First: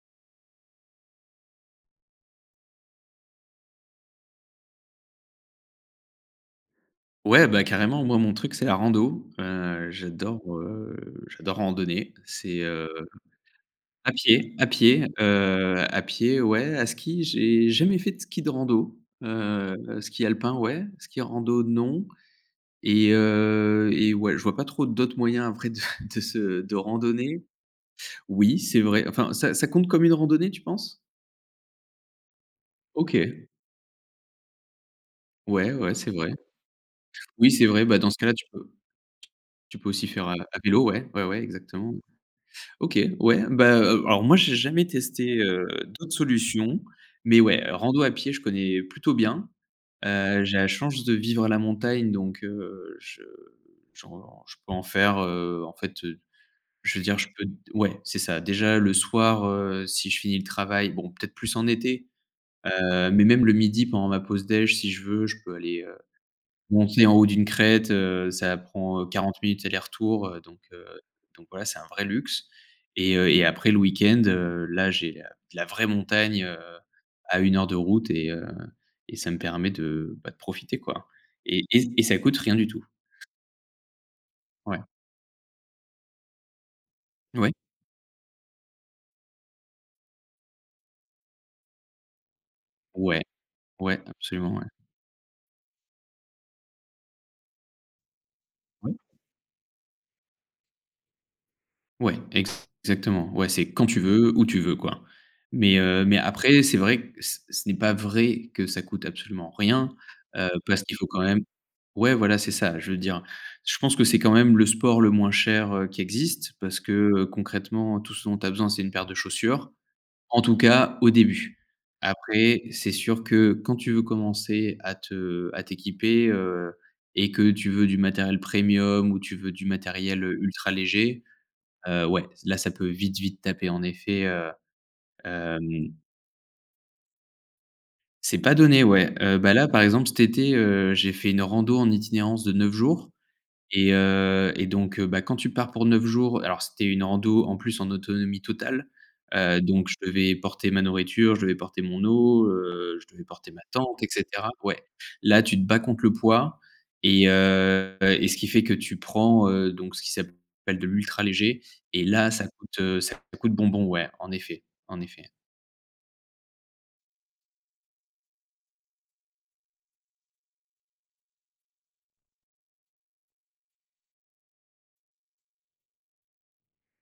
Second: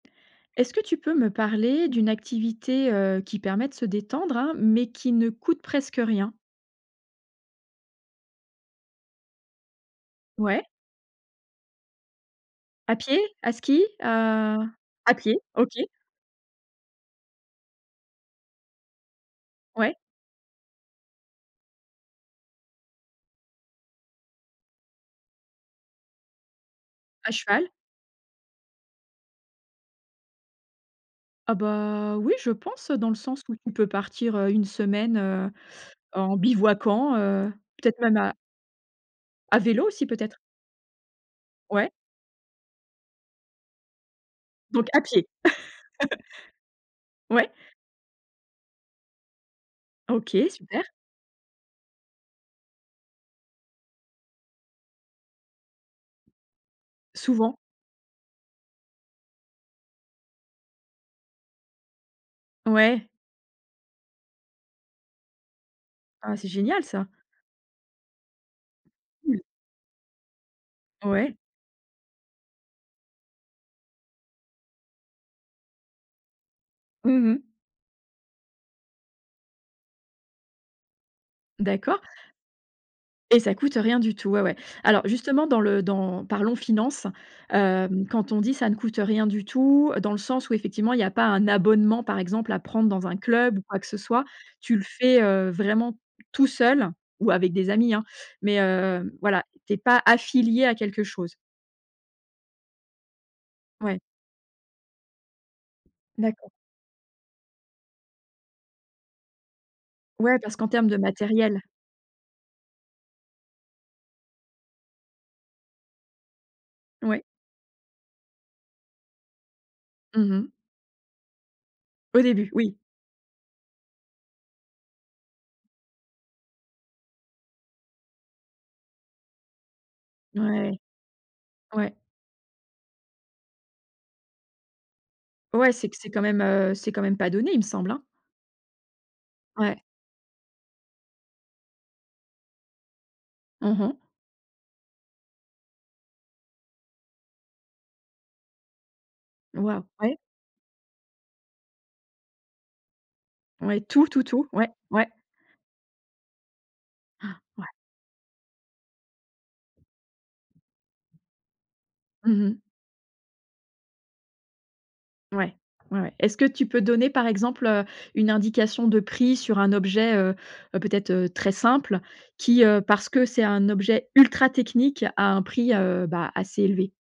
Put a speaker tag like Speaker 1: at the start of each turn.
Speaker 1: Est-ce que tu peux me parler d'une activité, heu, qui permet de se détendre hein, mais qui ne coûte presque rien?
Speaker 2: Ouais, bah, carrément. Moi, mon truc c'est la rando. Heu, j'adore,
Speaker 1: Ouais.
Speaker 2: heu, j'adore randonner. C'est, heu
Speaker 1: À pied? À ski?
Speaker 2: à pied,
Speaker 1: À
Speaker 2: à pied,
Speaker 1: à pied, OK.
Speaker 2: heu, à pied ouais. À ski, j'ai jamais fait de ski de rando, heu,
Speaker 1: Ouais.
Speaker 2: ski alpin ouais, ski rando non et heu et ouais, je vois pas trop d'autres moyens après de de se de
Speaker 1: À
Speaker 2: randonner.
Speaker 1: cheval?
Speaker 2: Oui c'est vrai, enfin, ça ça compte comme une randonnée, tu penses?
Speaker 1: Ah, bah oui, je pense dans le sens
Speaker 2: OK.
Speaker 1: où tu peux partir, heu, 1 semaine, heu,
Speaker 2: Ouais, ouais, c'est vrai.
Speaker 1: en bivouaquant,
Speaker 2: Oui
Speaker 1: heu,
Speaker 2: c'est vrai, bah,
Speaker 1: peut-être
Speaker 2: dans ce
Speaker 1: même
Speaker 2: cas là,
Speaker 1: à
Speaker 2: tu peux t
Speaker 1: à
Speaker 2: tu
Speaker 1: vélo
Speaker 2: peux aussi
Speaker 1: aussi,
Speaker 2: faire à
Speaker 1: peut-être?
Speaker 2: la à vélo. Ouais, ouais ouais,
Speaker 1: Ouais.
Speaker 2: exactement. OK, ouais, beh heu, alors moi, j'ai jamais
Speaker 1: Donc à pied.
Speaker 2: testé, heu, d'autres solutions mais
Speaker 1: Ouais.
Speaker 2: ouais, rando à pied je connais plutôt bien. Heu,
Speaker 1: OK,
Speaker 2: j'ai la
Speaker 1: super.
Speaker 2: chance de vivre à la montagne donc heu, je je ren je peux en faire, heu, en fait, heu, je veux dire, je peux d
Speaker 1: Souvent.
Speaker 2: ouais c'est ça, déjà le soir, heu, si je finis le travail, bon peut-être plus en été.
Speaker 1: Ouais.
Speaker 2: Heu, mais même le midi pendant ma pause dej, si je veux je peux aller, heu,
Speaker 1: Ah c'est génial
Speaker 2: monter
Speaker 1: ça!
Speaker 2: en haut d'une crête, heu, ça prend 40
Speaker 1: Cool.
Speaker 2: minutes aller-retour, heu, donc, heu,
Speaker 1: Ouais.
Speaker 2: donc voilà. C'est un vrai luxe et heu et après le week-end, heu, là j'ai la de la vraie montagne, heu,
Speaker 1: Mmh
Speaker 2: à
Speaker 1: mh.
Speaker 2: 1 heure de route et heu, et ça me permet de, bah, de profiter, quoi et et
Speaker 1: D'accord.
Speaker 2: et ça coûte rien du tout.
Speaker 1: Et ça coûte rien du tout, ouais, ouais.
Speaker 2: Ouais.
Speaker 1: Alors justement, dans le dans parlons finance.
Speaker 2: Ouais.
Speaker 1: Hem quand on dit: «Ça ne coûte rien du tout», dans le sens où, effectivement, il y pas un abonnement, par exemple à prendre dans un
Speaker 2: Ouais.
Speaker 1: club ou quoi que ce
Speaker 2: Ouais,
Speaker 1: soit,
Speaker 2: absolument, ouais.
Speaker 1: tu le fais, heu, vraiment tout seul ou avec des amis, hein mais
Speaker 2: Oui.
Speaker 1: heu, voilà, tu es pas affilié à quelque chose.
Speaker 2: Ouais, ex exactement. Ouais, c'est quand tu
Speaker 1: Ouais.
Speaker 2: veux où tu veux, quoi. Mais heu, mais
Speaker 1: D'accord.
Speaker 2: après c'est vrai ce ce n'est pas vrai que ça coûte absolument rien,
Speaker 1: Ouais,
Speaker 2: heu,
Speaker 1: parce qu'en
Speaker 2: parce
Speaker 1: termes
Speaker 2: qu'il
Speaker 1: de
Speaker 2: faut quand même
Speaker 1: matériel.
Speaker 2: ouais, voilà, c'est ça. Je veux dire, je pense que c'est quand même le sport le moins cher, heu, qui existe parce que,
Speaker 1: Ouais.
Speaker 2: heu, concrètement tout ce dont tu as besoin c'est une paire de chaussures.
Speaker 1: Mmh
Speaker 2: En
Speaker 1: mh.
Speaker 2: tout cas au début.
Speaker 1: Au début,
Speaker 2: Après
Speaker 1: oui.
Speaker 2: c'est sûr que quand tu veux commencer à te à t'équiper, heu et que tu veux du matériel premium ou tu veux du matériel ultra
Speaker 1: Ouais.
Speaker 2: léger,
Speaker 1: Ouais.
Speaker 2: heu, ouais, là, ça peut vite, vite taper en effet, heu,
Speaker 1: Ouais, c'est
Speaker 2: hem
Speaker 1: que c'est quand même, heu, c'est quand même pas donné, il me semble hein?
Speaker 2: C'est pas donné ouais. Heu, bah là, par
Speaker 1: Ouais.
Speaker 2: exemple, cet été, heu, j'ai fait une rando en itinérance de 9 jours
Speaker 1: Mmh
Speaker 2: et
Speaker 1: mh.
Speaker 2: heu et donc, heu bah, quand tu pars pour 9 jours alors c'était une rando en plus en autonomie totale, heu,
Speaker 1: Waouh!
Speaker 2: donc je
Speaker 1: Ouais.
Speaker 2: devais porter ma nourriture, je devais porter mon eau, heu, je devais porter ma
Speaker 1: Ouais,
Speaker 2: tente et
Speaker 1: tout, tout, tout,
Speaker 2: cetera.
Speaker 1: ouais,
Speaker 2: Ouais,
Speaker 1: ouais.
Speaker 2: là, tu te bats contre le poids et
Speaker 1: Ouais.
Speaker 2: heu et ce qui fait que tu prends, heu, donc ce qui s'appelle de l'ultra léger et là,
Speaker 1: Mmh
Speaker 2: ça
Speaker 1: mh.
Speaker 2: coûte, heu, ça coûte bonbon, ouais, en effet, en effet.
Speaker 1: Ouais, ouais, ouais. Est-ce que tu peux donner par exemple, heu, une indication de prix sur un objet, heu, peut-être, heu, très simple, qui ,heu, parce que c'est un objet ultra technique à un prix, heu, bah, assez élevé?